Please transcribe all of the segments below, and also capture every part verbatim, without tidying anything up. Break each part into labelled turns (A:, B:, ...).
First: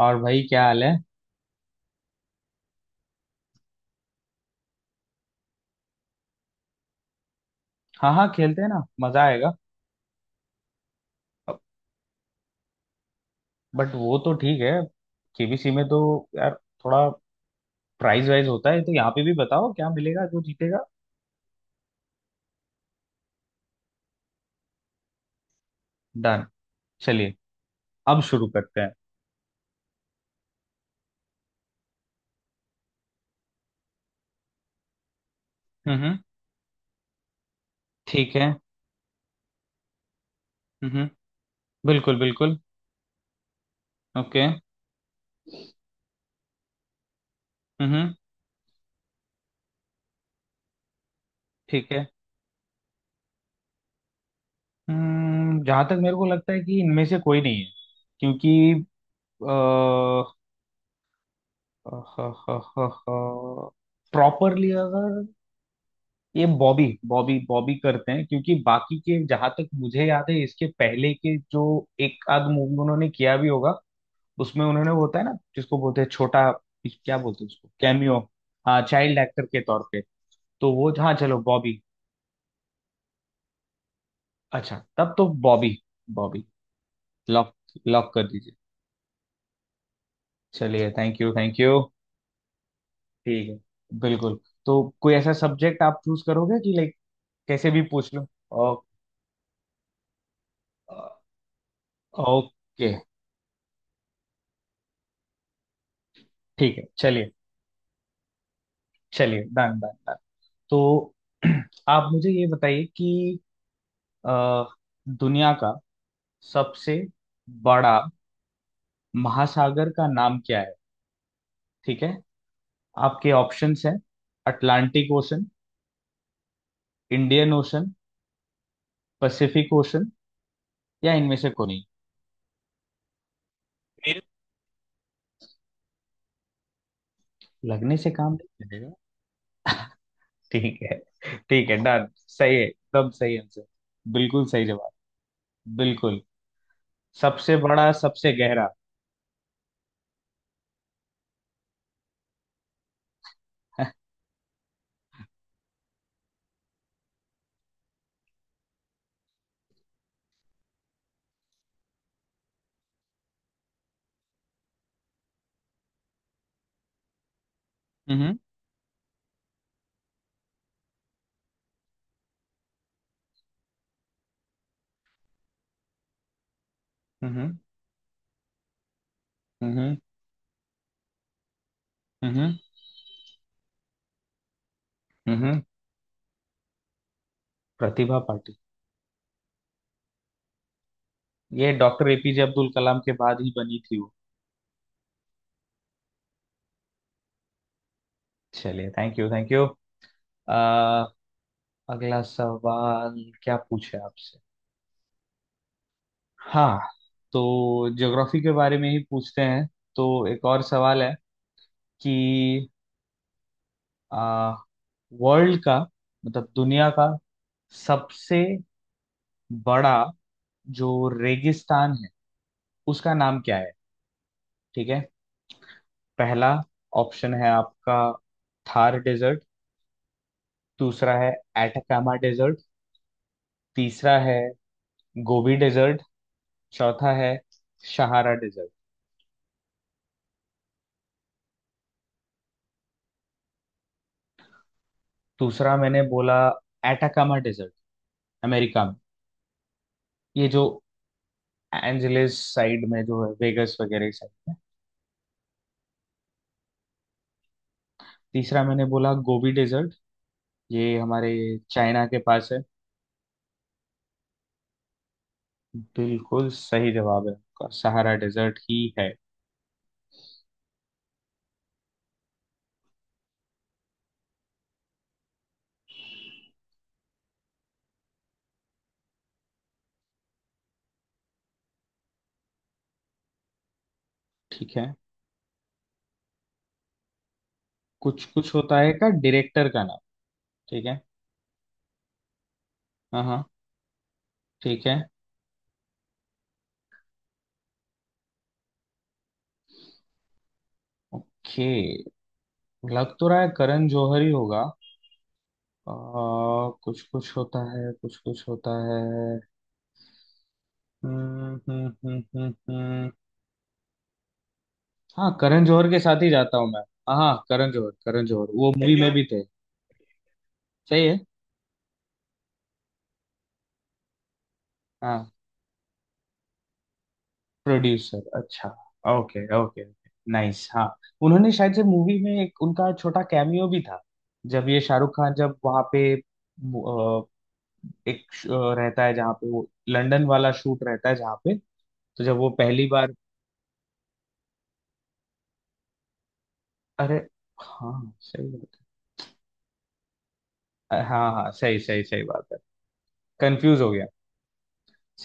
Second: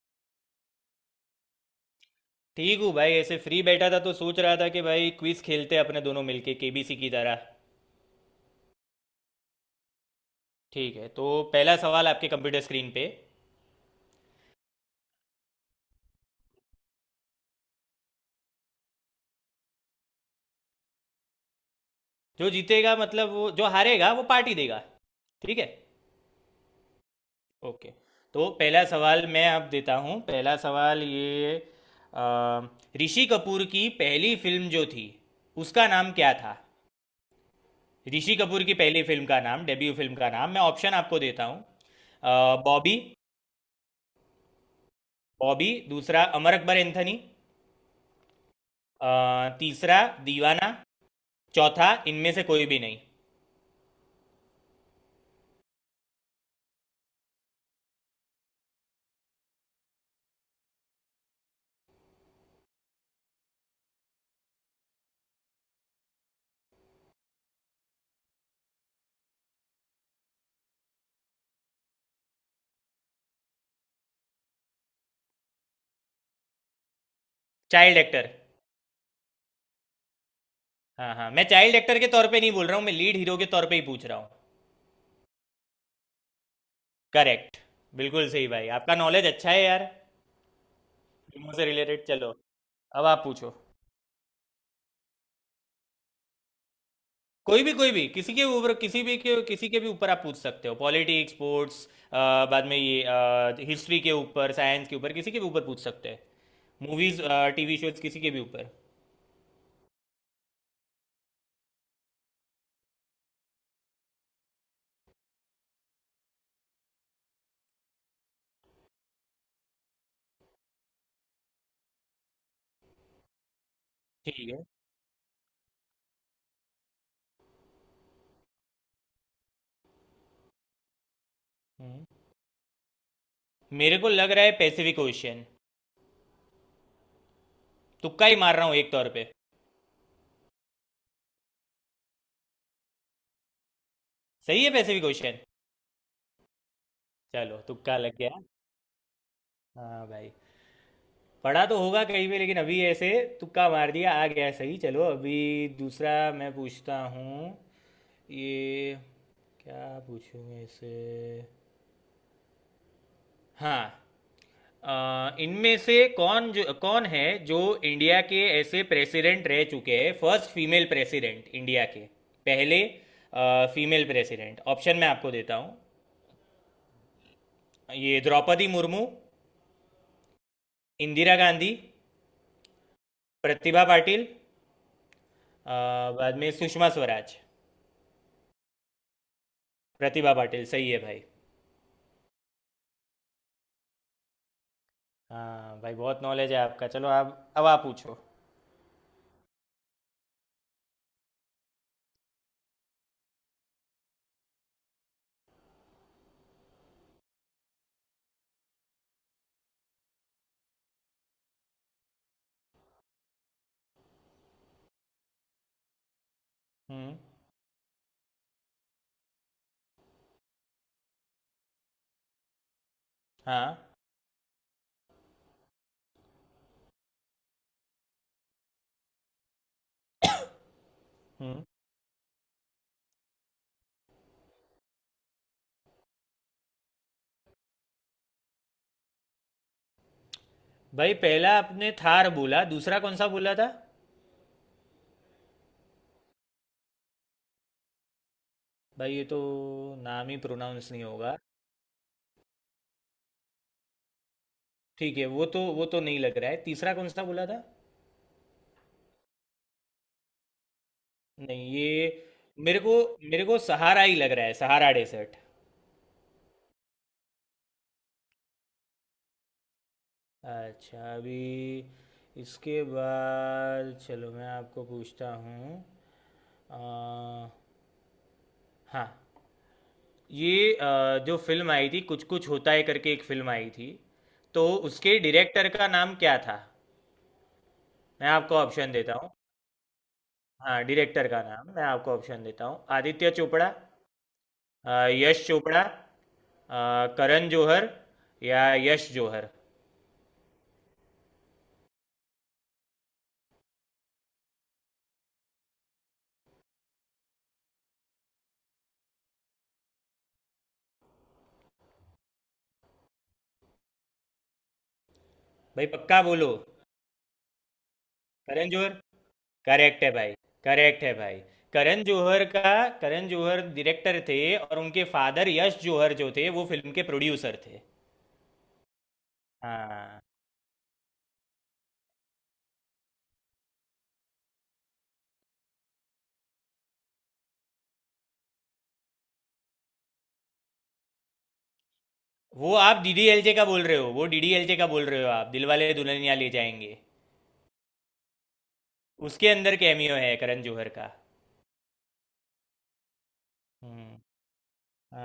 A: और भाई क्या हाल है?
B: ठीक हूँ भाई ऐसे फ्री बैठा था तो सोच रहा था कि भाई क्विज खेलते हैं अपने दोनों मिलके केबीसी की तरह।
A: हाँ हाँ, खेलते हैं ना, मजा आएगा।
B: ठीक है तो पहला सवाल आपके कंप्यूटर स्क्रीन पे।
A: बट वो तो ठीक है, केबीसी में तो यार थोड़ा प्राइज वाइज होता है, तो यहाँ पे भी बताओ क्या मिलेगा जो जीतेगा।
B: जो जीतेगा मतलब वो जो हारेगा वो पार्टी देगा। ठीक है।
A: डन। चलिए,
B: ओके।
A: अब शुरू
B: तो
A: करते
B: पहला
A: हैं।
B: सवाल मैं आप देता हूँ पहला सवाल ये अ, ऋषि कपूर की पहली फिल्म जो थी उसका नाम
A: हम्म।
B: क्या था।
A: ठीक
B: ऋषि
A: है।
B: कपूर की पहली फिल्म का नाम डेब्यू फिल्म का नाम मैं ऑप्शन
A: हम्म,
B: आपको देता हूँ।
A: बिल्कुल बिल्कुल।
B: बॉबी।
A: ओके।
B: बॉबी दूसरा अमर अकबर एंथनी।
A: हम्म।
B: अ, तीसरा दीवाना। चौथा
A: ठीक है।
B: इनमें से कोई भी नहीं।
A: हम्म, जहां तक मेरे को लगता है कि इनमें से कोई नहीं है, क्योंकि प्रॉपरली अगर ये बॉबी बॉबी बॉबी करते हैं, क्योंकि बाकी के जहां तक मुझे याद है इसके पहले के जो एक आध मूवी उन्होंने किया भी होगा, उसमें उन्होंने वो होता है ना, जिसको बोलते हैं छोटा, क्या बोलते हैं उसको,
B: चाइल्ड
A: कैमियो।
B: एक्टर।
A: हाँ, चाइल्ड एक्टर के तौर पे, तो वो हाँ,
B: हाँ, हाँ,
A: चलो
B: मैं चाइल्ड
A: बॉबी।
B: एक्टर के तौर पे नहीं बोल रहा हूँ, मैं लीड हीरो के तौर पे ही पूछ रहा हूँ।
A: अच्छा, तब तो Bobby. Bobby lock,
B: correct.
A: Lock कर
B: बिल्कुल सही
A: दीजिए।
B: भाई, आपका नॉलेज अच्छा है यार।
A: चलिए, थैंक यू
B: फिल्मों
A: थैंक
B: से
A: यू।
B: रिलेटेड चलो, अब आप
A: ठीक
B: पूछो।
A: है, बिल्कुल। तो कोई ऐसा सब्जेक्ट आप चूज करोगे कि लाइक
B: कोई
A: कैसे
B: भी,
A: भी
B: कोई भी,
A: पूछ लो।
B: किसी के ऊपर
A: ओ-
B: किसी भी के किसी के भी ऊपर आप पूछ सकते हो। पॉलिटिक्स, स्पोर्ट्स, बाद में
A: ओके।
B: ये हिस्ट्री के ऊपर साइंस के ऊपर किसी के भी ऊपर पूछ सकते हैं।
A: ठीक है,
B: मूवीज,
A: चलिए।
B: टीवी शोज, किसी के भी ऊपर।
A: चलिए, डन डन। तो आप मुझे ये बताइए कि अ, दुनिया का सबसे बड़ा महासागर का नाम क्या है? ठीक है, आपके ऑप्शंस हैं—
B: ठीक है।
A: Atlantic Ocean, Indian Ocean, Pacific Ocean, या इनमें से कोई नहीं।
B: हम्म। मेरे को
A: मेरे
B: लग रहा है पैसिफिक ओशियन।
A: लगने से
B: तुक्का
A: काम
B: ही मार
A: नहीं
B: रहा हूँ
A: चलेगा।
B: एक तौर पे।
A: ठीक है, ठीक है डन, सही है, एकदम सही आंसर। बिल्कुल सही
B: सही है
A: जवाब।
B: वैसे भी क्वेश्चन।
A: बिल्कुल, सबसे
B: चलो
A: बड़ा
B: तुक्का लग गया।
A: सबसे गहरा।
B: हाँ भाई। पढ़ा तो होगा कहीं भी, लेकिन अभी ऐसे तुक्का मार दिया, आ गया सही। चलो अभी दूसरा मैं पूछता हूँ। ये क्या पूछूँ ऐसे। हाँ, अ, इनमें से कौन, जो कौन है जो इंडिया
A: हम्म
B: के ऐसे प्रेसिडेंट रह चुके हैं, फर्स्ट फीमेल प्रेसिडेंट इंडिया के। पहले फीमेल प्रेसिडेंट ऑप्शन मैं आपको देता हूँ।
A: हम्म
B: ये द्रौपदी मुर्मू।
A: हम्म
B: इंदिरा गांधी।
A: हम्म
B: प्रतिभा पाटिल।
A: हम्म हम्म,
B: आ, बाद में सुषमा स्वराज।
A: प्रतिभा पाटिल।
B: प्रतिभा पाटिल सही है भाई।
A: ये डॉक्टर एपीजे अब्दुल कलाम के बाद ही बनी थी वो।
B: हाँ भाई, बहुत नॉलेज है आपका। चलो आप, अब आप पूछो।
A: चलिए, थैंक यू थैंक यू। आ, अगला सवाल, क्या पूछे आपसे। हाँ, तो ज्योग्राफी के बारे में ही पूछते हैं। तो एक और सवाल है कि आ, वर्ल्ड का मतलब दुनिया का
B: हम्म।
A: सबसे बड़ा जो रेगिस्तान है उसका नाम क्या है?
B: हाँ।
A: ठीक है, पहला ऑप्शन है आपका थार डेजर्ट, दूसरा है
B: हम्म
A: एटाकामा डेजर्ट, तीसरा है गोबी डेजर्ट, चौथा है सहारा डेजर्ट।
B: भाई पहला आपने थार बोला, दूसरा कौन सा बोला था।
A: दूसरा मैंने बोला एटाकामा डेजर्ट, अमेरिका में,
B: भाई ये तो नाम ही
A: ये जो
B: प्रोनाउंस नहीं होगा।
A: एंजलिस साइड में जो है, वेगस वगैरह साइड में।
B: ठीक है, वो तो वो तो नहीं लग रहा है। तीसरा कौन सा बोला था।
A: तीसरा मैंने बोला गोबी डेजर्ट, ये हमारे
B: नहीं, ये
A: चाइना के पास है।
B: मेरे को मेरे को सहारा ही लग रहा है, सहारा डेसर्ट।
A: बिल्कुल सही जवाब है आपका, सहारा डेजर्ट ही है।
B: अच्छा अभी इसके बाद चलो, मैं आपको पूछता हूँ। आ, हाँ, ये अ, जो फ़िल्म आई थी कुछ कुछ होता है करके, एक फ़िल्म आई थी, तो
A: ठीक है।
B: उसके डायरेक्टर का नाम क्या था।
A: कुछ
B: मैं
A: कुछ
B: आपको
A: होता है
B: ऑप्शन
A: का
B: देता हूँ।
A: डायरेक्टर का नाम?
B: हाँ
A: ठीक है,
B: डायरेक्टर का नाम मैं आपको ऑप्शन देता हूँ।
A: हाँ
B: आदित्य
A: हाँ,
B: चोपड़ा,
A: ठीक
B: अ,
A: है।
B: यश चोपड़ा, अ, करण जौहर, या यश जौहर।
A: ओके, लग तो रहा है करण जौहर ही होगा। आ, कुछ कुछ होता है, कुछ कुछ होता है। हम्म हम्म, हम्म, हम्म, हम्म। हाँ, करण
B: भाई
A: जौहर के
B: पक्का
A: साथ ही
B: बोलो।
A: जाता हूँ मैं। हाँ, करण जौहर, करण जौहर
B: करण
A: वो मूवी
B: जौहर।
A: में प्रोड्यूसर भी थे।
B: करेक्ट है भाई। करेक्ट
A: सही
B: है
A: है।
B: भाई। करण जौहर का। करण जौहर डायरेक्टर थे और उनके
A: हाँ,
B: फादर यश जौहर जो थे वो फिल्म के प्रोड्यूसर थे।
A: प्रोड्यूसर, अच्छा। Okay okay.
B: हाँ,
A: नाइस, हाँ। उन्होंने शायद से मूवी में एक उनका छोटा कैमियो भी था, जब ये शाहरुख खान जब वहाँ पे अ, एक श- अ, रहता है जहाँ पे, वो लंदन वाला शूट रहता है जहाँ पे, तो जब वो
B: वो
A: पहली
B: आप
A: बार—
B: डीडीएलजे का बोल रहे हो। वो डीडीएलजे का बोल रहे हो आप, दिलवाले दुल्हनिया ले जाएंगे।
A: अरे हाँ, सही बात
B: उसके अंदर कैमियो है करण जौहर
A: है।
B: का।
A: हाँ हाँ, सही सही सही बात है, कंफ्यूज हो गया।
B: हम्म।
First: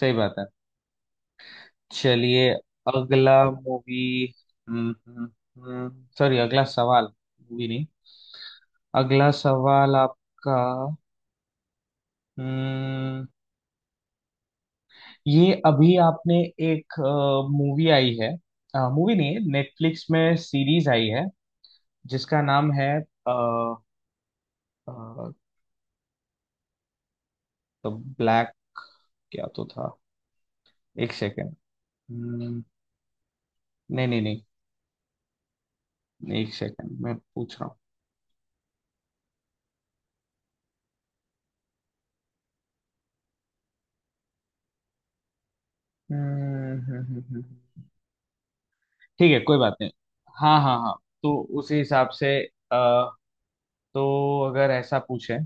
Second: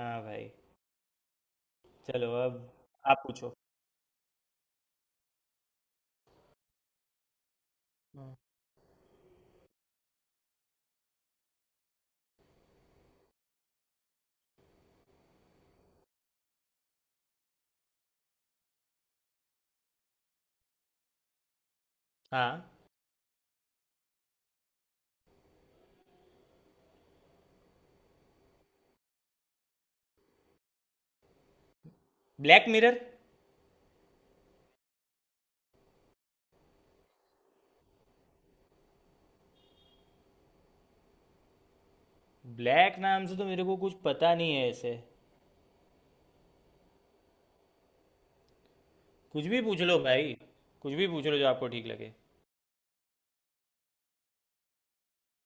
A: सही बात है।
B: भाई। चलो
A: चलिए,
B: अब आप
A: अगला
B: पूछो।
A: मूवी, सॉरी, अगला सवाल। मूवी नहीं।
B: हम्म।
A: अगला सवाल आपका। हम्म, ये अभी आपने एक मूवी आई है, मूवी नहीं है, नेटफ्लिक्स में सीरीज आई है, जिसका
B: हाँ।
A: नाम है अ, अ, तो ब्लैक क्या तो था, एक सेकेंड, नहीं
B: ब्लैक मिरर।
A: नहीं नहीं, एक सेकेंड, मैं पूछ रहा हूँ।
B: ब्लैक नाम से तो मेरे को कुछ पता नहीं है ऐसे।
A: हम्म, हम्म, हम्म, हम्म। ठीक है,
B: कुछ
A: कोई
B: भी
A: बात
B: पूछ
A: नहीं।
B: लो भाई।
A: हाँ हाँ हाँ।
B: कुछ भी पूछ
A: तो
B: लो जो आपको
A: उसी
B: ठीक
A: हिसाब
B: लगे।
A: से अ, तो अगर ऐसा पूछें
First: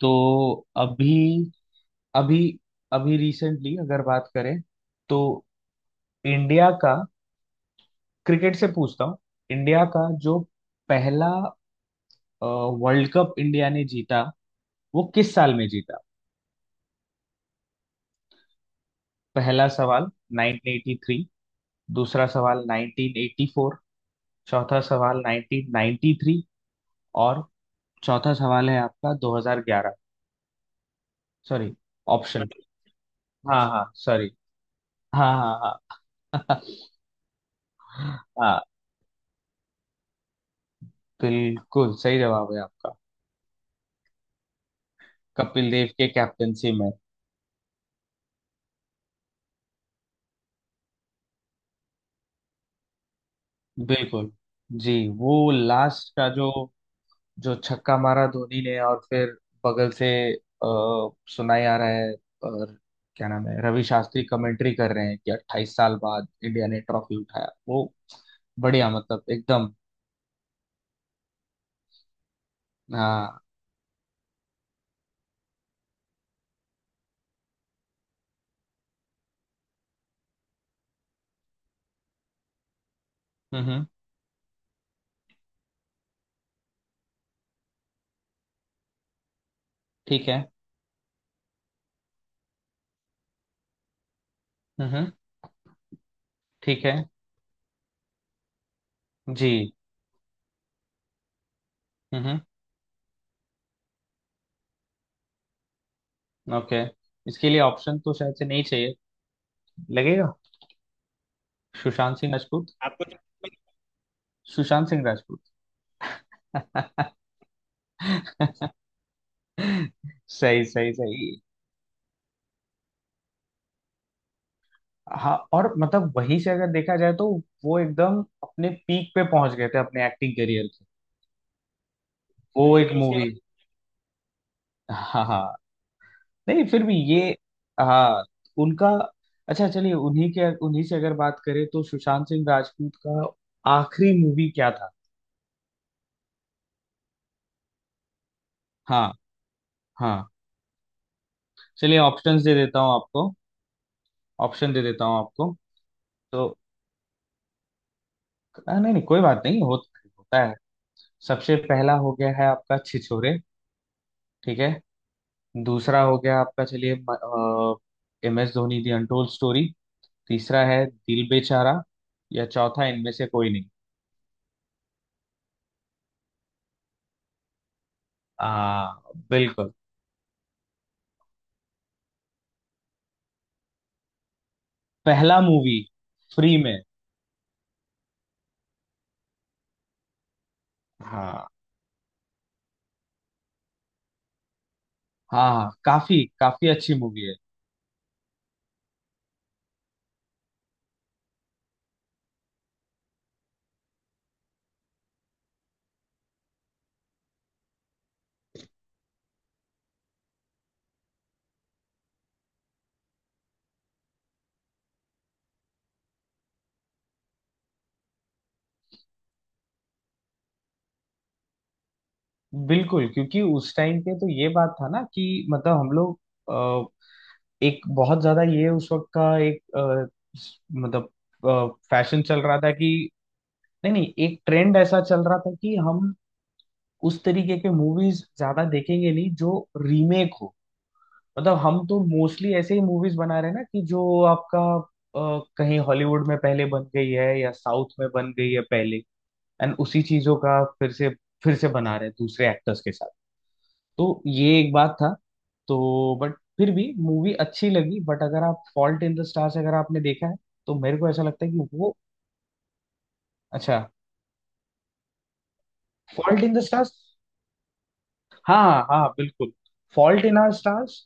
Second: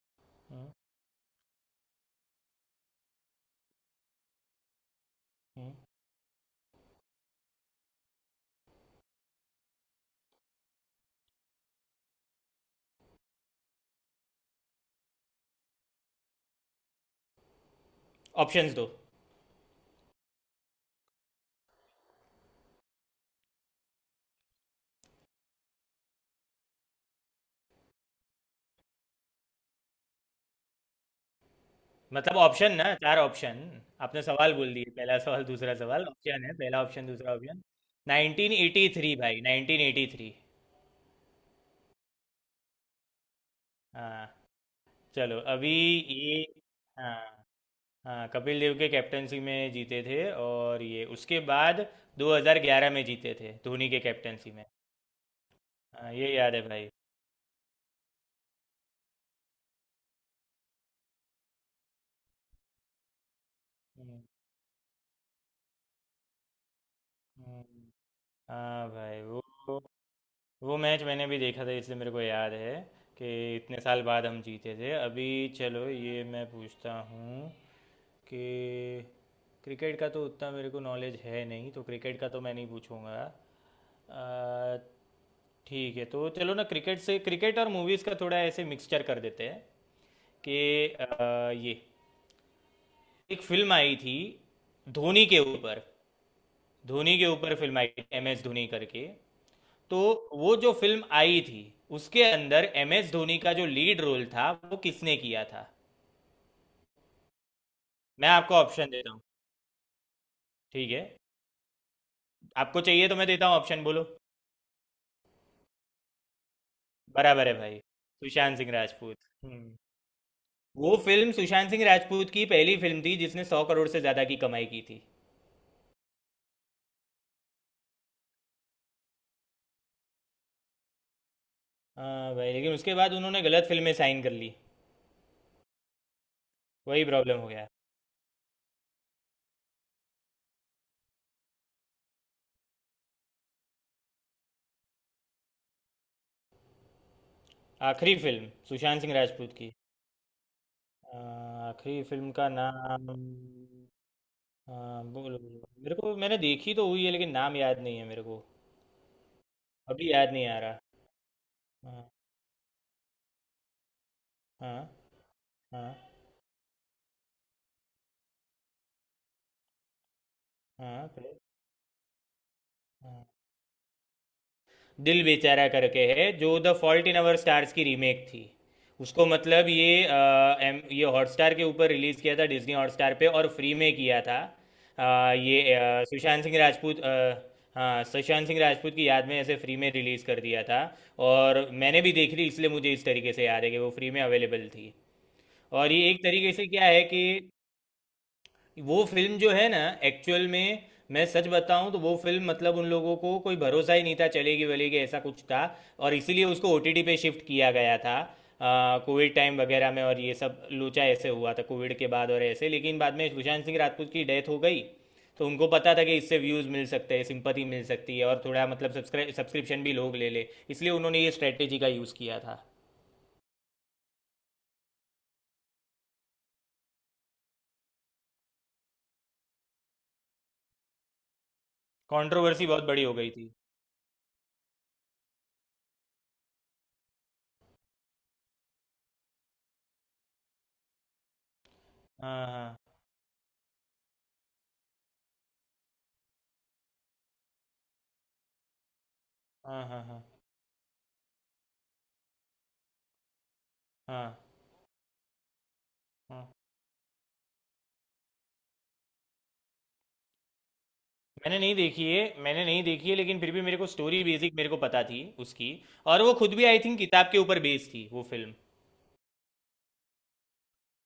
A: तो अभी अभी अभी रिसेंटली अगर बात करें तो इंडिया का, क्रिकेट से पूछता हूँ, इंडिया का जो पहला वर्ल्ड कप इंडिया ने जीता वो किस साल में जीता?
B: ऑप्शंस दो।
A: पहला सवाल नाइन्टीन एटी थ्री, दूसरा सवाल नाइन्टीन एटी फोर, चौथा सवाल नाइन्टीन नाइन्टी थ्री, और चौथा सवाल है आपका दो हज़ार ग्यारह। सॉरी,
B: मतलब
A: ऑप्शन,
B: ऑप्शन ना, चार ऑप्शन।
A: हाँ हाँ
B: आपने
A: सॉरी।
B: सवाल बोल दिए पहला
A: हाँ
B: सवाल दूसरा
A: हाँ
B: सवाल, ऑप्शन है,
A: हाँ।
B: पहला ऑप्शन दूसरा ऑप्शन।
A: हाँ,
B: नाइन्टीन एटी थ्री भाई, नाइन्टीन एटी थ्री।
A: बिल्कुल सही जवाब है आपका,
B: हाँ। चलो अभी
A: कपिल देव के
B: ये।
A: कैप्टनसी में।
B: हाँ, हाँ, कपिल देव के कैप्टनसी में जीते थे, और ये उसके बाद दो हज़ार ग्यारह में जीते थे धोनी के
A: बिल्कुल।
B: कैप्टनसी में।
A: जी, वो लास्ट
B: हाँ
A: का
B: ये
A: जो,
B: याद है भाई।
A: जो छक्का मारा धोनी ने और फिर बगल से अ, सुनाई आ रहा है, और क्या नाम है, रवि
B: हम्म।
A: शास्त्री कमेंट्री कर रहे हैं कि अट्ठाईस साल बाद इंडिया ने ट्रॉफी उठाया
B: हम्म।
A: वो।
B: हाँ
A: बढ़िया,
B: भाई
A: मतलब एकदम।
B: वो। वो मैच मैंने भी देखा था इसलिए मेरे को याद है कि
A: हाँ।
B: इतने साल बाद हम जीते थे। अभी चलो ये मैं पूछता हूँ कि क्रिकेट का तो उतना मेरे को नॉलेज है नहीं, तो क्रिकेट का तो मैं नहीं पूछूंगा।
A: हम्म हम्म,
B: अ, ठीक है, तो चलो ना क्रिकेट से, क्रिकेट और मूवीज़ का थोड़ा ऐसे मिक्सचर कर देते हैं।
A: ठीक है।
B: कि अ, ये एक फिल्म आई थी
A: हम्म हम्म,
B: धोनी के ऊपर।
A: ठीक है।
B: धोनी के ऊपर फिल्म आई थी एम एस धोनी करके।
A: जी।
B: तो वो जो फिल्म आई थी, उसके
A: हम्म हम्म,
B: अंदर एम एस धोनी का जो लीड रोल था वो किसने किया था।
A: ओके, इसके लिए ऑप्शन तो
B: मैं
A: शायद से
B: आपको
A: नहीं
B: ऑप्शन
A: चाहिए
B: देता हूँ।
A: लगेगा।
B: ठीक है।
A: सुशांत सिंह राजपूत,
B: आपको चाहिए
A: आपको
B: तो
A: जो-
B: मैं देता हूँ ऑप्शन, बोलो।
A: सुशांत सिंह राजपूत।
B: बराबर है भाई। सुशांत सिंह राजपूत। हम्म।
A: सही सही
B: वो
A: सही।
B: फिल्म सुशांत सिंह राजपूत की पहली फिल्म थी जिसने सौ करोड़ से ज़्यादा की कमाई की थी।
A: हाँ, और मतलब वहीं से अगर देखा जाए तो वो एकदम अपने पीक पे पहुंच गए थे अपने एक्टिंग करियर के।
B: हाँ भाई,
A: वो
B: लेकिन
A: एक
B: उसके
A: बिल्कुल
B: बाद
A: मूवी उसके,
B: उन्होंने गलत फिल्में साइन कर ली।
A: हाँ हाँ, नहीं फिर भी
B: वही
A: ये,
B: प्रॉब्लम हो गया।
A: हाँ उनका। अच्छा, चलिए उन्हीं के, उन्हीं से अगर बात करें तो सुशांत सिंह राजपूत का आखिरी मूवी क्या था?
B: आखिरी फिल्म सुशांत
A: हाँ
B: सिंह राजपूत की।
A: हाँ।
B: आ,
A: चलिए,
B: आखिरी फिल्म
A: ऑप्शंस
B: का
A: दे देता हूँ
B: नाम।
A: आपको, ऑप्शन दे देता
B: हाँ
A: हूँ
B: बोलो
A: आपको।
B: बोलो, मेरे को मैंने
A: तो
B: देखी तो हुई है लेकिन नाम याद नहीं है मेरे को।
A: हाँ, नहीं नहीं कोई बात नहीं, हो,
B: अभी याद
A: होता
B: नहीं
A: है।
B: आ रहा।
A: सबसे पहला हो
B: हाँ।
A: गया है आपका छिछोरे, ठीक है,
B: हाँ। हाँ।
A: दूसरा हो गया आपका, चलिए, M S Dhoni the untold story, तीसरा है
B: हाँ
A: दिल
B: प्ले-
A: बेचारा, या चौथा इनमें
B: हाँ।
A: से कोई नहीं।
B: दिल बेचारा करके है, जो the fault in our stars की रीमेक थी।
A: हाँ,
B: उसको मतलब
A: बिल्कुल।
B: ये अ, एम ये हॉटस्टार के ऊपर रिलीज़ किया था डिज्नी हॉटस्टार पे, और फ्री में किया था। अ,
A: पहला
B: ये
A: मूवी,
B: अ, सुशांत
A: फ्री
B: सिंह
A: में।
B: राजपूत अ, हाँ, सुशांत सिंह राजपूत की याद में ऐसे फ्री में रिलीज़ कर दिया था।
A: हाँ
B: और मैंने भी देखी थी इसलिए मुझे इस तरीके से याद है कि वो फ्री में अवेलेबल थी।
A: हाँ हाँ,
B: और ये एक
A: काफी
B: तरीके से
A: काफी
B: क्या
A: अच्छी
B: है
A: मूवी
B: कि
A: है।
B: वो फिल्म जो है ना, एक्चुअल में मैं सच बताऊं तो वो फिल्म मतलब उन लोगों को कोई भरोसा ही नहीं था चलेगी वलेगी, ऐसा कुछ था। और इसीलिए उसको ओटीटी पे शिफ्ट किया गया था कोविड टाइम वगैरह में, और ये सब लोचा ऐसे हुआ था कोविड के बाद और ऐसे, लेकिन बाद में सुशांत सिंह राजपूत की डेथ हो गई। तो उनको पता था कि इससे व्यूज़ मिल सकते हैं, सिंपथी मिल सकती है, और थोड़ा मतलब सब्सक्राइब सब्सक्रिप्शन भी लोग ले ले, इसलिए उन्होंने ये स्ट्रेटेजी का यूज़ किया था।
A: बिल्कुल, क्योंकि उस टाइम पे तो ये बात था ना कि मतलब हम लोग एक बहुत ज्यादा ये उस वक्त का एक अ, स- मतलब फैशन चल रहा
B: कंट्रोवर्सी
A: था
B: बहुत बड़ी
A: कि,
B: हो गई थी।
A: नहीं नहीं, एक ट्रेंड ऐसा चल रहा था कि हम उस तरीके के मूवीज ज्यादा देखेंगे नहीं, जो रीमेक हो। मतलब हम तो
B: हाँ।
A: मोस्टली ऐसे
B: हाँ।
A: ही मूवीज बना रहे हैं ना, कि जो आपका अ, कहीं हॉलीवुड में पहले बन गई है या साउथ में बन गई है पहले, एंड
B: हाँ।
A: उसी
B: हाँ। हाँ।
A: चीजों का फिर से फिर से बना रहे हैं दूसरे एक्टर्स के साथ। तो
B: हाँ।
A: ये एक बात था। तो बट
B: हाँ।
A: फिर भी मूवी अच्छी लगी, बट अगर आप फॉल्ट इन द स्टार्स अगर आपने देखा है तो मेरे को ऐसा लगता है कि
B: मैंने नहीं
A: वो
B: देखी है, मैंने नहीं देखी है, लेकिन फिर भी मेरे
A: अच्छा।
B: को स्टोरी बेसिक मेरे को पता थी उसकी। और वो
A: फॉल्ट इन
B: खुद
A: द
B: भी आई
A: स्टार्स,
B: थिंक किताब के ऊपर बेस्ड थी वो फिल्म।
A: हाँ हाँ हाँ, बिल्कुल। फॉल्ट इन आवर स्टार्स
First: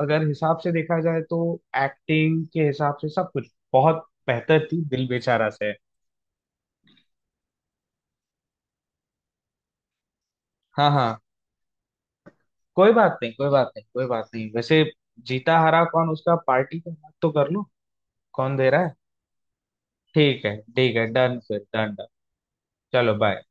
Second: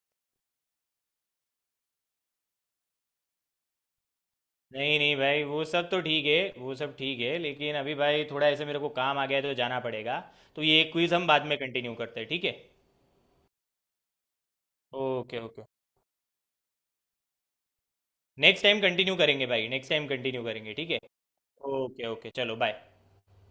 A: अगर हिसाब से देखा जाए तो एक्टिंग के हिसाब से सब कुछ बहुत बेहतर थी
B: नहीं,
A: दिल
B: नहीं, भाई
A: बेचारा
B: वो
A: से।
B: सब तो ठीक है। वो सब ठीक है, लेकिन अभी भाई थोड़ा ऐसे मेरे को काम आ गया है, तो जाना पड़ेगा। तो ये
A: हाँ हाँ,
B: क्विज हम बाद में कंटिन्यू करते हैं, ठीक है।
A: कोई बात नहीं कोई बात नहीं कोई बात नहीं वैसे,
B: ओके।
A: जीता
B: ओके।
A: हरा कौन, उसका पार्टी का बात तो कर लो, कौन
B: नेक्स्ट
A: दे
B: टाइम
A: रहा है?
B: कंटिन्यू करेंगे भाई, नेक्स्ट टाइम कंटिन्यू
A: ठीक है
B: करेंगे, ठीक
A: ठीक
B: है।
A: है, डन फिर, डन डन।
B: ओके। ओके। चलो बाय।
A: चलो बाय।